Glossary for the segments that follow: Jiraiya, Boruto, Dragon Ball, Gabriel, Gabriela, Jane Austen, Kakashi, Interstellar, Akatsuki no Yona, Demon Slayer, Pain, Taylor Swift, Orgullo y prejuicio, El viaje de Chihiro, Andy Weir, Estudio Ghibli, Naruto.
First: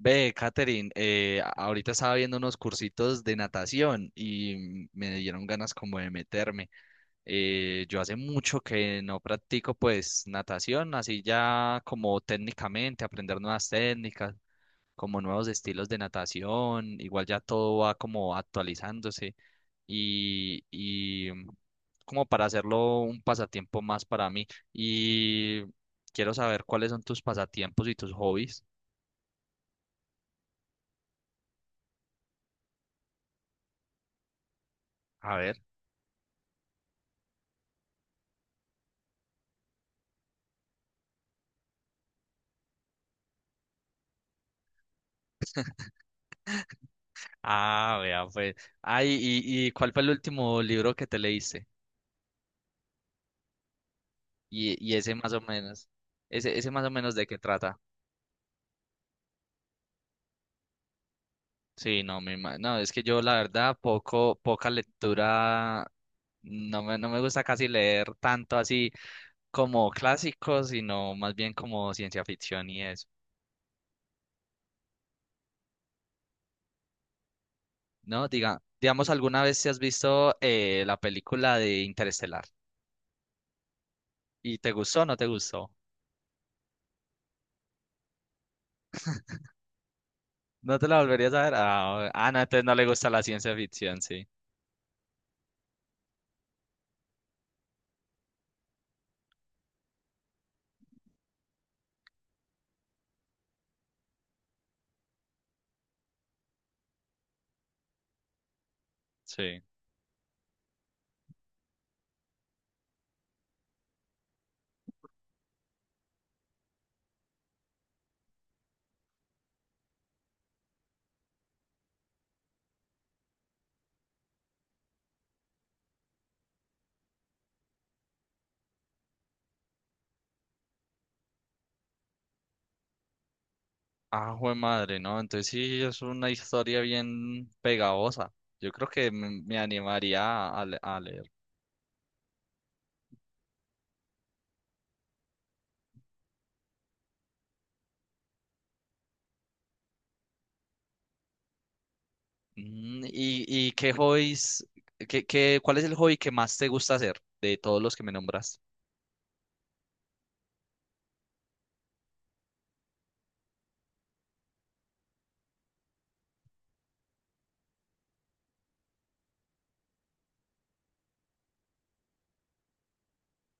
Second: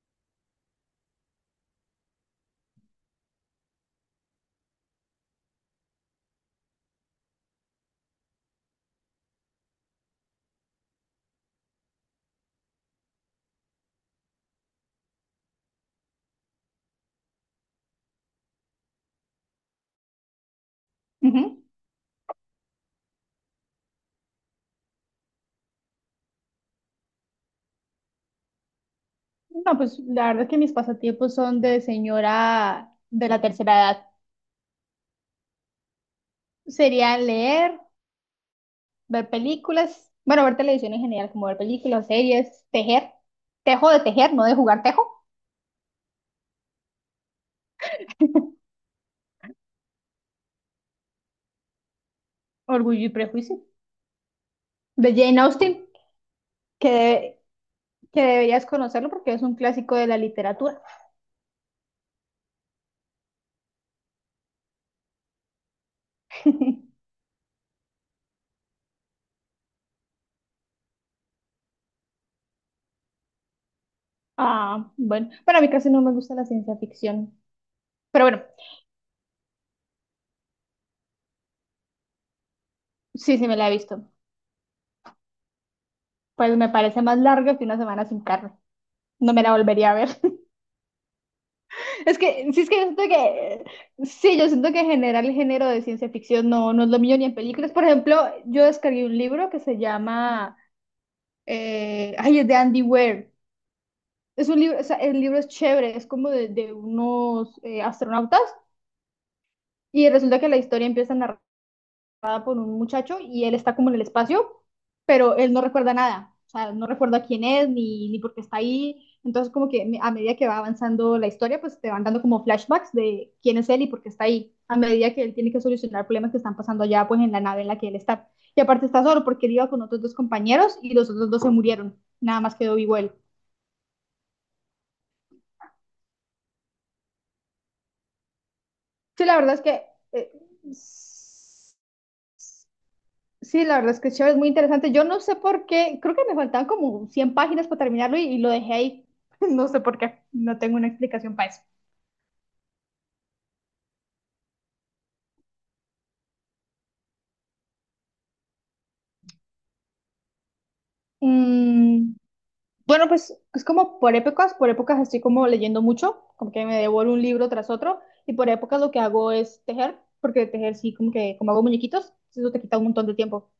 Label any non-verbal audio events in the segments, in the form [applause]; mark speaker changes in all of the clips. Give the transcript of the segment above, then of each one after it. Speaker 1: Ve, Katherine, ahorita estaba viendo unos cursitos de natación y me dieron ganas como de meterme. Yo hace mucho que no practico pues natación, así ya como técnicamente, aprender nuevas técnicas, como nuevos estilos de natación, igual ya todo va como actualizándose y
Speaker 2: Ujú.
Speaker 1: como para hacerlo un pasatiempo más para mí. Y quiero saber cuáles son tus pasatiempos y tus hobbies.
Speaker 2: No, pues la verdad que mis pasatiempos son de señora de la tercera edad.
Speaker 1: A ver.
Speaker 2: Serían leer, ver películas, bueno, ver televisión en general, como ver películas, series, tejer. Tejo de tejer, no de jugar tejo.
Speaker 1: Ah, vea, pues. Ay, y ¿cuál fue el último libro que te leíste?
Speaker 2: Orgullo y prejuicio.
Speaker 1: Y ese
Speaker 2: De
Speaker 1: más o
Speaker 2: Jane Austen,
Speaker 1: menos. Ese más o menos de qué
Speaker 2: que,
Speaker 1: trata.
Speaker 2: que deberías conocerlo porque es un clásico de la literatura.
Speaker 1: Sí, no, no, es que yo la verdad poca lectura, no me,
Speaker 2: [laughs]
Speaker 1: no me gusta casi leer tanto así como clásicos, sino más bien como ciencia ficción y eso.
Speaker 2: Ah, bueno, para mí casi no me gusta la ciencia ficción. Pero
Speaker 1: No,
Speaker 2: bueno,
Speaker 1: digamos, ¿alguna vez te has visto la película de Interestelar?
Speaker 2: sí, sí me la he visto.
Speaker 1: ¿Y te gustó o no te gustó?
Speaker 2: Pues me parece más larga que una semana sin carne. No me la volvería a ver.
Speaker 1: ¿No te la volverías a ver? Ah,
Speaker 2: Es
Speaker 1: ah, no,
Speaker 2: que, sí,
Speaker 1: entonces
Speaker 2: es
Speaker 1: no
Speaker 2: que yo
Speaker 1: le
Speaker 2: siento
Speaker 1: gusta la ciencia
Speaker 2: que,
Speaker 1: ficción, sí.
Speaker 2: sí, yo siento que en general el género de ciencia ficción no, no es lo mío ni en películas. Por ejemplo, yo descargué un libro que se llama, ay, es de Andy Weir. Es un libro, o sea, el libro es chévere, es como de, de unos astronautas
Speaker 1: Sí.
Speaker 2: y resulta que la historia empieza a narrar con un muchacho y él está como en el espacio, pero él no recuerda nada. O sea, no recuerda quién es ni por qué está ahí. Entonces, como que a medida que va avanzando la historia, pues te van dando como flashbacks de quién es él y por qué está ahí. A medida que él tiene que solucionar problemas que están pasando allá, pues en la nave en la que él está. Y aparte está solo porque él iba con otros dos compañeros y los otros dos se murieron. Nada más quedó vivo él.
Speaker 1: Ah, jue madre, ¿no? Entonces sí es una historia bien pegajosa. Yo creo que
Speaker 2: Sí,
Speaker 1: me,
Speaker 2: la verdad
Speaker 1: me
Speaker 2: es que eh,
Speaker 1: animaría a leer.
Speaker 2: Sí, la verdad es que es chévere, es muy interesante. Yo no sé por qué, creo que me faltaban como 100 páginas para terminarlo y lo dejé ahí. [laughs] No sé por qué, no tengo una explicación para eso.
Speaker 1: ¿Y qué cuál es el hobby que más te gusta hacer de todos los que me nombras?
Speaker 2: Mm, bueno, pues es como por épocas estoy como leyendo mucho, como que me devoro un libro tras otro y por épocas lo que hago es tejer, porque tejer sí, como que como hago muñequitos, eso te quita un montón de tiempo. O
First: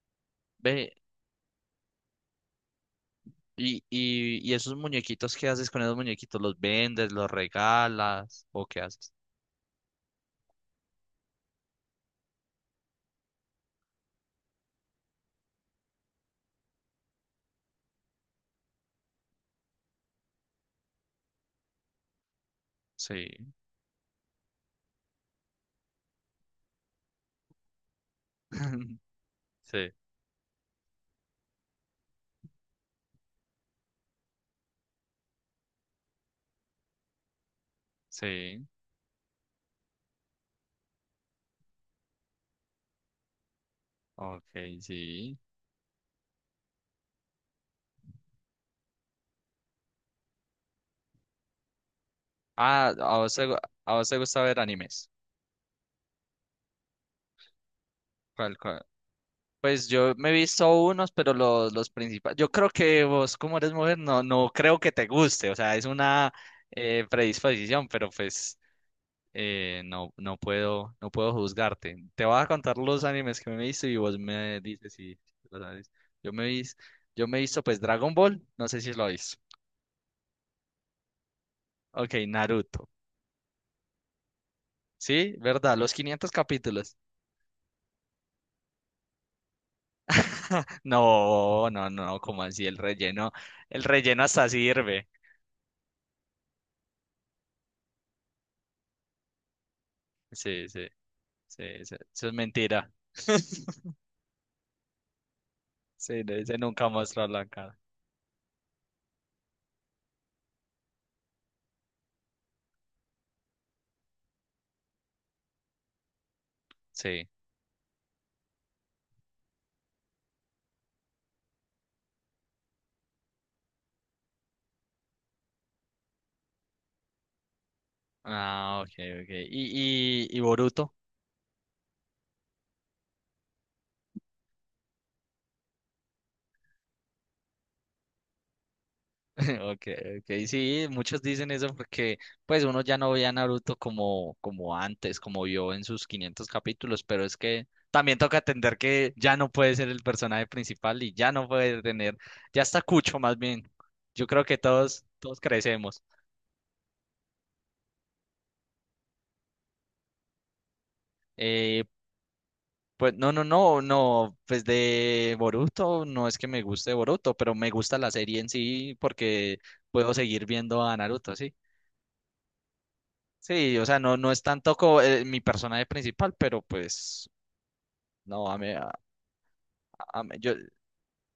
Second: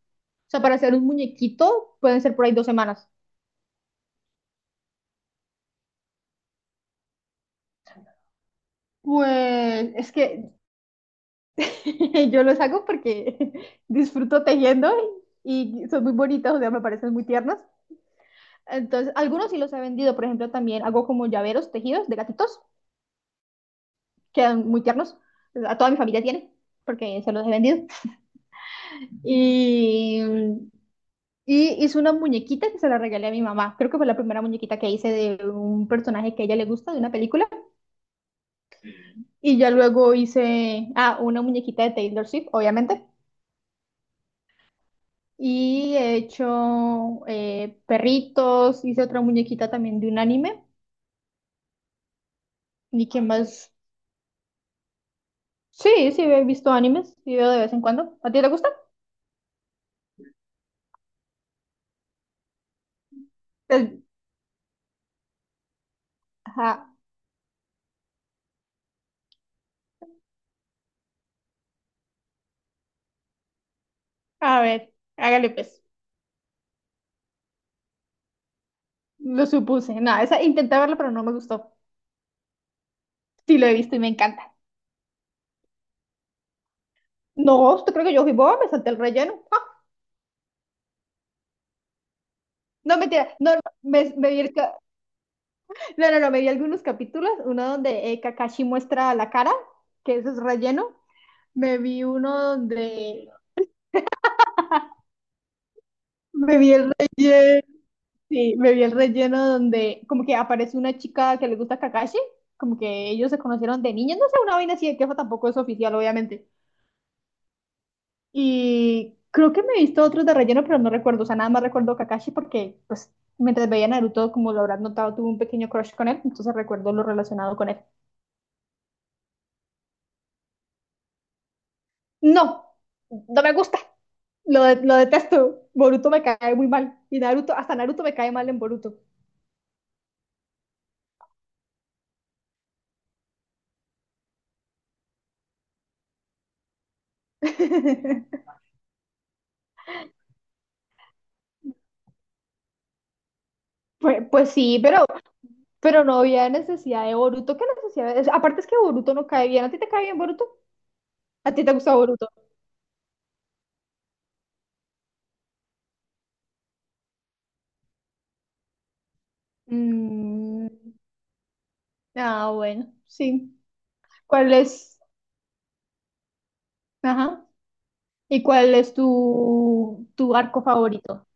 Speaker 2: sea, para
Speaker 1: Ve,
Speaker 2: hacer un muñequito pueden ser por ahí 2 semanas.
Speaker 1: y esos muñequitos, ¿qué haces con esos muñequitos? ¿Los vendes, los regalas o qué haces?
Speaker 2: Pues es que [laughs] yo los hago porque [laughs] disfruto tejiendo y son muy bonitos, o sea, me parecen muy tiernos. Entonces, algunos sí los he vendido, por ejemplo, también hago como llaveros tejidos de gatitos,
Speaker 1: Sí.
Speaker 2: quedan muy tiernos. A toda mi familia tiene, porque se los he vendido.
Speaker 1: [laughs] Sí,
Speaker 2: Y, y hice una muñequita que se la regalé a mi mamá. Creo que fue la primera muñequita que hice de un personaje que a ella le gusta, de una película.
Speaker 1: sí.
Speaker 2: Y ya luego hice, ah, una muñequita de Taylor Swift, obviamente.
Speaker 1: Ok, sí.
Speaker 2: Y he hecho perritos, hice otra muñequita también de un anime.
Speaker 1: Ah,
Speaker 2: ¿Y qué más?
Speaker 1: a vos te gusta ver animes.
Speaker 2: Sí, sí, he visto animes, sí veo de vez en cuando. ¿A ti te
Speaker 1: ¿Cuál,
Speaker 2: gusta?
Speaker 1: cuál? Pues yo me he visto unos, pero los principales. Yo creo que vos, como eres
Speaker 2: Pues,
Speaker 1: mujer, no creo que te guste. O sea, es una
Speaker 2: ajá.
Speaker 1: predisposición, pero pues no, no puedo juzgarte. Te voy a contar los animes que me he visto y vos me
Speaker 2: A ver,
Speaker 1: dices si
Speaker 2: hágale
Speaker 1: lo
Speaker 2: pues.
Speaker 1: sabes. Yo me vis, yo me he visto pues Dragon Ball, no sé si lo he visto.
Speaker 2: Lo supuse. No, esa intenté verla, pero no me gustó.
Speaker 1: Ok, Naruto.
Speaker 2: Sí, lo he visto y me encanta.
Speaker 1: Sí, verdad, los 500 capítulos.
Speaker 2: No, ¿usted cree que yo fui boba? Me salté el relleno. Ah,
Speaker 1: [laughs] No, no, no, como así el
Speaker 2: no, mentira.
Speaker 1: relleno,
Speaker 2: No, no,
Speaker 1: el
Speaker 2: me,
Speaker 1: relleno
Speaker 2: me vi
Speaker 1: hasta sirve.
Speaker 2: no, no, no, me vi algunos capítulos. Uno donde Kakashi muestra la cara, que eso es
Speaker 1: Sí, sí.
Speaker 2: relleno.
Speaker 1: Sí,
Speaker 2: Me
Speaker 1: eso,
Speaker 2: vi
Speaker 1: eso es
Speaker 2: uno
Speaker 1: mentira.
Speaker 2: donde
Speaker 1: [laughs] Sí, no
Speaker 2: Me
Speaker 1: dice
Speaker 2: vi
Speaker 1: nunca
Speaker 2: el
Speaker 1: mostrar la
Speaker 2: relleno,
Speaker 1: cara.
Speaker 2: sí, me vi el relleno donde como que aparece una chica que le gusta Kakashi, como que ellos se conocieron de niños, no sé, una vaina así de queja tampoco es oficial, obviamente.
Speaker 1: Sí.
Speaker 2: Y creo que me he visto otros de relleno, pero no recuerdo, o sea, nada más recuerdo Kakashi porque, pues, mientras veía Naruto, como lo habrás notado, tuve un pequeño crush con él, entonces recuerdo lo relacionado con él.
Speaker 1: Ah, ok, ok. ¿Y Boruto?
Speaker 2: No, no me gusta, lo detesto, Boruto me cae muy mal, y Naruto, hasta Naruto me cae mal en Boruto.
Speaker 1: [laughs] Ok, ok. Sí, muchos dicen eso porque pues uno ya no ve a Naruto como antes, como vio en sus 500 capítulos, pero es que también toca
Speaker 2: [laughs]
Speaker 1: atender que ya no puede ser el personaje principal y ya no puede tener, ya está Cucho más bien.
Speaker 2: Pues,
Speaker 1: Yo creo
Speaker 2: pues
Speaker 1: que
Speaker 2: sí,
Speaker 1: todos,
Speaker 2: pero
Speaker 1: todos crecemos.
Speaker 2: Pero no había necesidad de Boruto. ¿Qué necesidad? Aparte es que Boruto no cae bien. ¿A ti te cae bien Boruto? ¿A ti te
Speaker 1: Eh,
Speaker 2: gusta Boruto?
Speaker 1: Pues no, no, no, no, pues de Boruto no es que me guste Boruto, pero me gusta la serie en sí porque puedo seguir
Speaker 2: Mm,
Speaker 1: viendo a Naruto, sí.
Speaker 2: ah, bueno, sí.
Speaker 1: Sí, o sea, no, no es
Speaker 2: ¿Cuál
Speaker 1: tanto
Speaker 2: es
Speaker 1: como mi personaje principal, pero pues
Speaker 2: Ajá. ¿Y
Speaker 1: no,
Speaker 2: cuál es tu,
Speaker 1: a
Speaker 2: tu
Speaker 1: mí- yo,
Speaker 2: arco favorito?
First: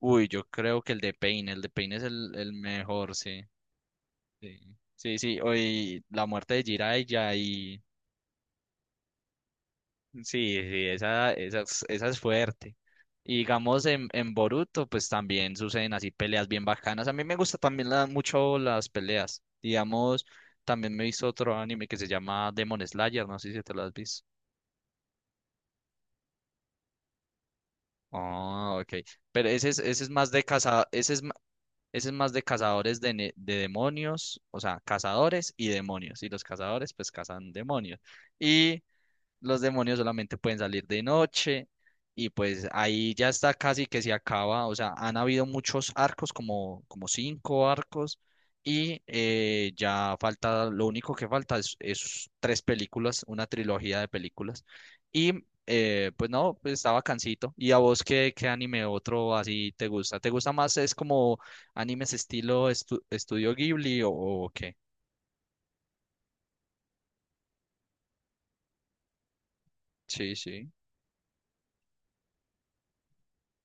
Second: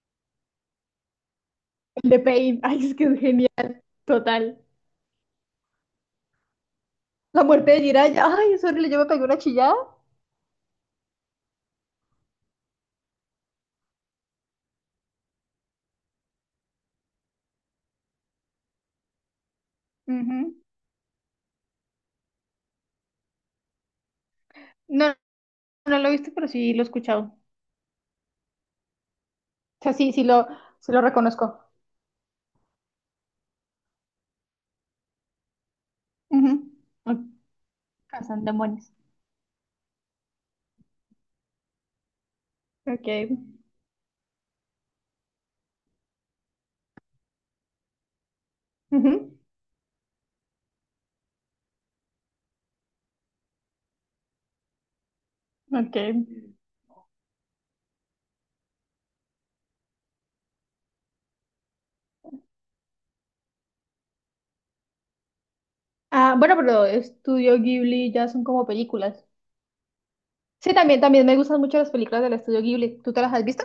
Speaker 1: uy, yo creo que el de Pain es
Speaker 2: ¿El de
Speaker 1: el
Speaker 2: Pain? [laughs] Ay, es que
Speaker 1: mejor,
Speaker 2: es
Speaker 1: sí,
Speaker 2: genial. Total.
Speaker 1: sí, sí, sí, hoy la muerte de Jiraiya
Speaker 2: La muerte
Speaker 1: y.
Speaker 2: de Jiraiya. Ay, es horrible. Yo me pegué una chillada.
Speaker 1: Sí, sí, esa es fuerte. Y digamos en Boruto, pues también suceden así peleas bien bacanas. A mí me gusta también mucho las peleas. Digamos,
Speaker 2: Ujú.
Speaker 1: también me he visto otro anime que se llama Demon Slayer, no sé si te lo has visto.
Speaker 2: No, no lo he visto pero sí lo he escuchado.
Speaker 1: Ah, ok. Pero
Speaker 2: O sea,
Speaker 1: ese es
Speaker 2: sí, sí
Speaker 1: más de
Speaker 2: lo,
Speaker 1: caza,
Speaker 2: sí lo reconozco.
Speaker 1: ese es más de cazadores de demonios, o sea, cazadores y demonios. Y los
Speaker 2: Ujú.
Speaker 1: cazadores pues
Speaker 2: Ok.
Speaker 1: cazan demonios.
Speaker 2: Cazan demonios.
Speaker 1: Los demonios solamente pueden salir de noche y pues
Speaker 2: Ok.
Speaker 1: ahí ya está casi que se acaba, o sea, han habido muchos arcos, como cinco arcos, y
Speaker 2: Ujú.
Speaker 1: ya falta, lo único que falta es tres películas, una trilogía de películas, y
Speaker 2: Ok.
Speaker 1: pues no, pues está bacancito. ¿Y a vos qué anime otro así te gusta? ¿Te gusta más es como animes estilo Estudio Ghibli o qué?
Speaker 2: Ah, bueno, pero Estudio Ghibli ya son como películas.
Speaker 1: Sí, sí.
Speaker 2: Sí, también me gustan mucho las películas del Estudio Ghibli. ¿Tú te las has visto?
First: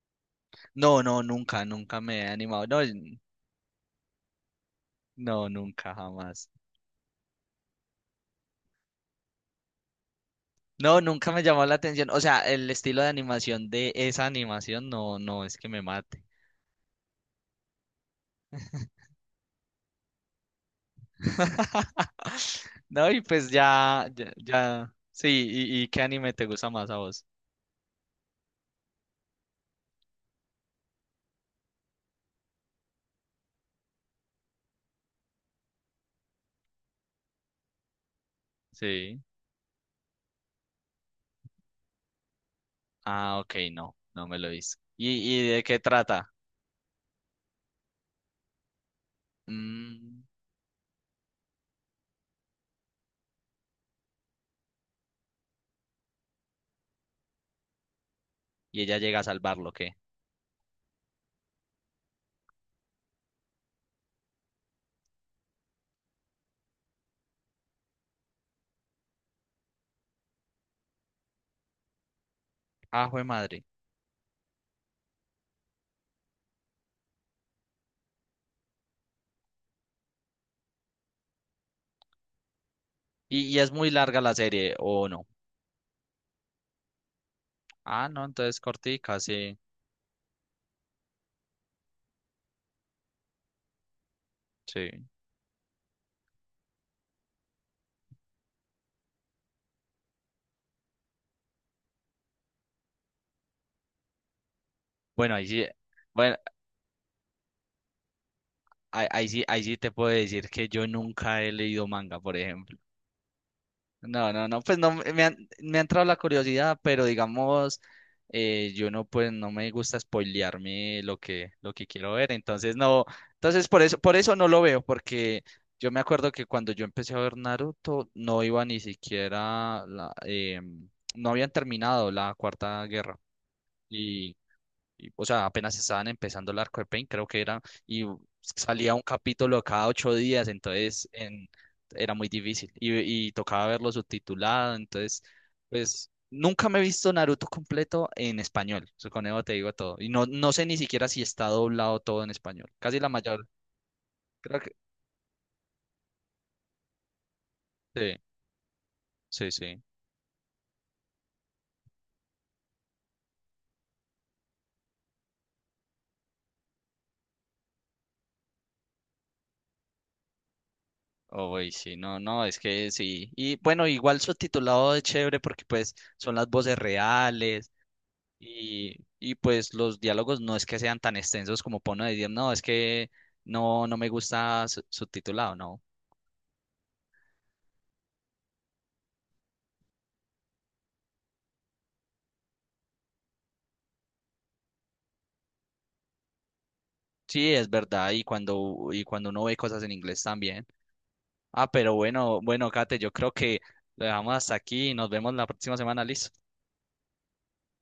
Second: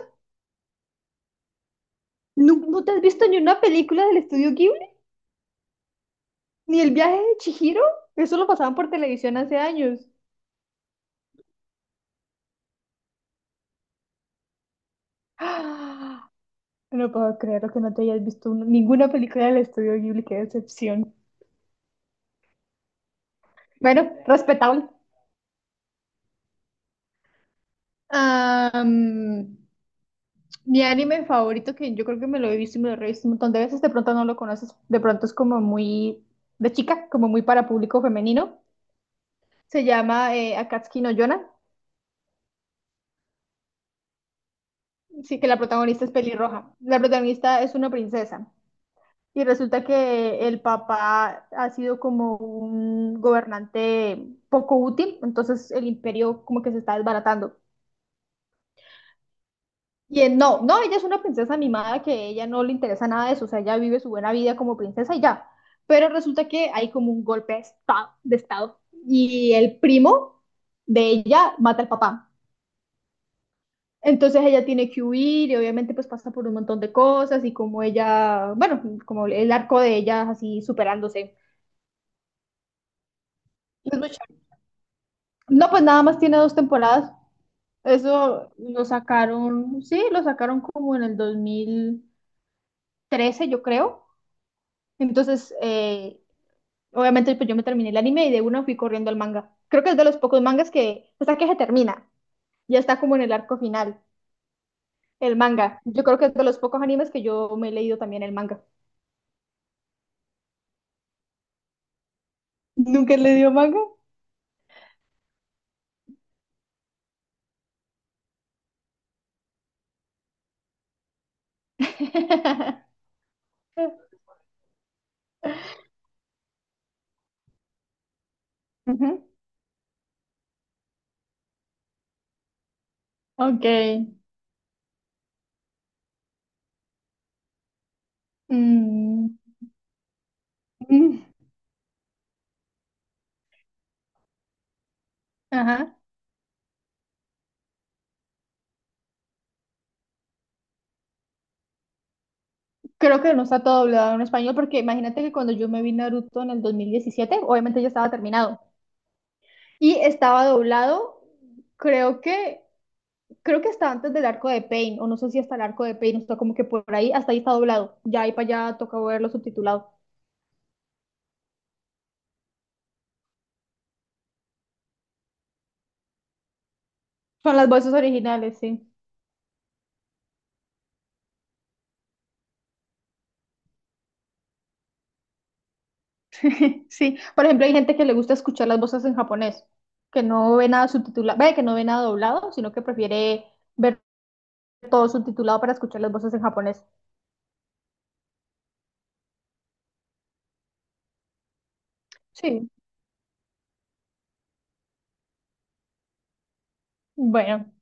Speaker 1: No, no, nunca, me he
Speaker 2: ¿No,
Speaker 1: animado.
Speaker 2: no te has
Speaker 1: No,
Speaker 2: visto ni una película del Estudio Ghibli?
Speaker 1: no, nunca, jamás.
Speaker 2: ¿Ni El viaje de Chihiro? Eso lo pasaban por televisión hace años.
Speaker 1: No, nunca me llamó la atención. O sea, el estilo de animación de esa animación no es que me mate.
Speaker 2: ¡Ah! No puedo creer que no te hayas visto ninguna película del Estudio Ghibli, qué decepción.
Speaker 1: [laughs] No, y pues ya,
Speaker 2: Bueno,
Speaker 1: ya,
Speaker 2: respetable.
Speaker 1: ya. Sí, ¿y qué anime te gusta más a vos?
Speaker 2: Ah, mi anime favorito, que yo creo que me lo he visto y me lo he visto un montón de veces, de pronto no lo conoces, de pronto es como muy de chica, como muy para público femenino.
Speaker 1: Sí.
Speaker 2: Se llama Akatsuki no Yona,
Speaker 1: Ah, ok, no, no me lo he visto.
Speaker 2: sí,
Speaker 1: ¿Y
Speaker 2: que la
Speaker 1: de qué
Speaker 2: protagonista es
Speaker 1: trata?
Speaker 2: pelirroja. La protagonista es una princesa y resulta
Speaker 1: Mm,
Speaker 2: que el papá ha sido como un gobernante poco útil, entonces el imperio como que se está desbaratando.
Speaker 1: ¿Y ella llega a salvarlo, qué?
Speaker 2: No, no, ella es una princesa mimada que ella no le interesa nada de eso, o sea, ella vive su buena vida como princesa y ya. Pero resulta que hay como un golpe de estado y el primo de ella mata al papá.
Speaker 1: Ah, jue madre.
Speaker 2: Entonces ella tiene que huir y obviamente pues pasa por un montón de cosas y como ella, bueno, como el arco de ella así superándose.
Speaker 1: ¿Y es muy
Speaker 2: Es muy
Speaker 1: larga la
Speaker 2: chévere.
Speaker 1: serie o no?
Speaker 2: No, pues nada más tiene dos temporadas.
Speaker 1: Ah, no,
Speaker 2: Eso
Speaker 1: entonces
Speaker 2: lo
Speaker 1: cortica, sí,
Speaker 2: sacaron, sí, lo sacaron como en el 2013 yo creo.
Speaker 1: sí.
Speaker 2: Entonces, obviamente pues yo me terminé el anime y de una fui corriendo al manga. Creo que es de los pocos mangas que hasta que se termina, ya está como en el arco final,
Speaker 1: Bueno,
Speaker 2: el
Speaker 1: ahí sí.
Speaker 2: manga. Yo creo que es
Speaker 1: Bueno,
Speaker 2: de los pocos animes que yo me he leído también el manga.
Speaker 1: ahí sí te puedo decir que yo nunca he leído manga, por ejemplo.
Speaker 2: ¿Nunca he leído manga?
Speaker 1: No, no, no, pues no, me ha entrado la curiosidad, pero digamos, yo no, pues no me gusta spoilearme lo que quiero ver, entonces no,
Speaker 2: [laughs]
Speaker 1: entonces por eso no lo veo, porque yo me acuerdo que cuando yo empecé a ver Naruto, no iba ni
Speaker 2: Ujú.
Speaker 1: siquiera, no habían terminado la Cuarta Guerra.
Speaker 2: Ok.
Speaker 1: Y o sea, apenas estaban empezando el arco de Pain, creo que era, y salía un
Speaker 2: Mm.
Speaker 1: capítulo cada 8 días,
Speaker 2: [laughs]
Speaker 1: entonces
Speaker 2: Mm.
Speaker 1: en, era muy difícil y tocaba verlo subtitulado, entonces,
Speaker 2: Ajá.
Speaker 1: pues nunca me he visto Naruto completo en español, eso con eso te digo todo, y no, no sé ni siquiera si está doblado todo en español, casi la
Speaker 2: Creo que no
Speaker 1: mayor,
Speaker 2: está todo doblado en español
Speaker 1: creo que
Speaker 2: porque imagínate que cuando yo me vi Naruto en el 2017, obviamente ya estaba
Speaker 1: sí,
Speaker 2: terminado
Speaker 1: sí, sí.
Speaker 2: y estaba doblado, creo que creo que hasta antes del arco de Pain o no sé si hasta el arco de Pain, está como que por ahí hasta ahí está doblado. Ya ahí para allá toca verlo subtitulado.
Speaker 1: Oh, y sí, no, no, es que sí. Y bueno, igual subtitulado es chévere porque pues son las voces
Speaker 2: Son las
Speaker 1: reales.
Speaker 2: voces originales, sí.
Speaker 1: Y pues los diálogos no es que sean tan extensos como para uno decir, no, es que no me gusta subtitulado, no.
Speaker 2: [laughs] Sí, por ejemplo, hay gente que le gusta escuchar las voces en japonés, que no ve nada subtitulado, ve que no ve nada doblado, sino que prefiere ver todo subtitulado para escuchar las voces en japonés.
Speaker 1: Sí, es verdad, y cuando uno ve cosas en inglés también. Ah, pero bueno,
Speaker 2: Sí,
Speaker 1: bueno, Kate, yo creo que lo dejamos hasta aquí y nos vemos la próxima semana, ¿listo?
Speaker 2: bueno.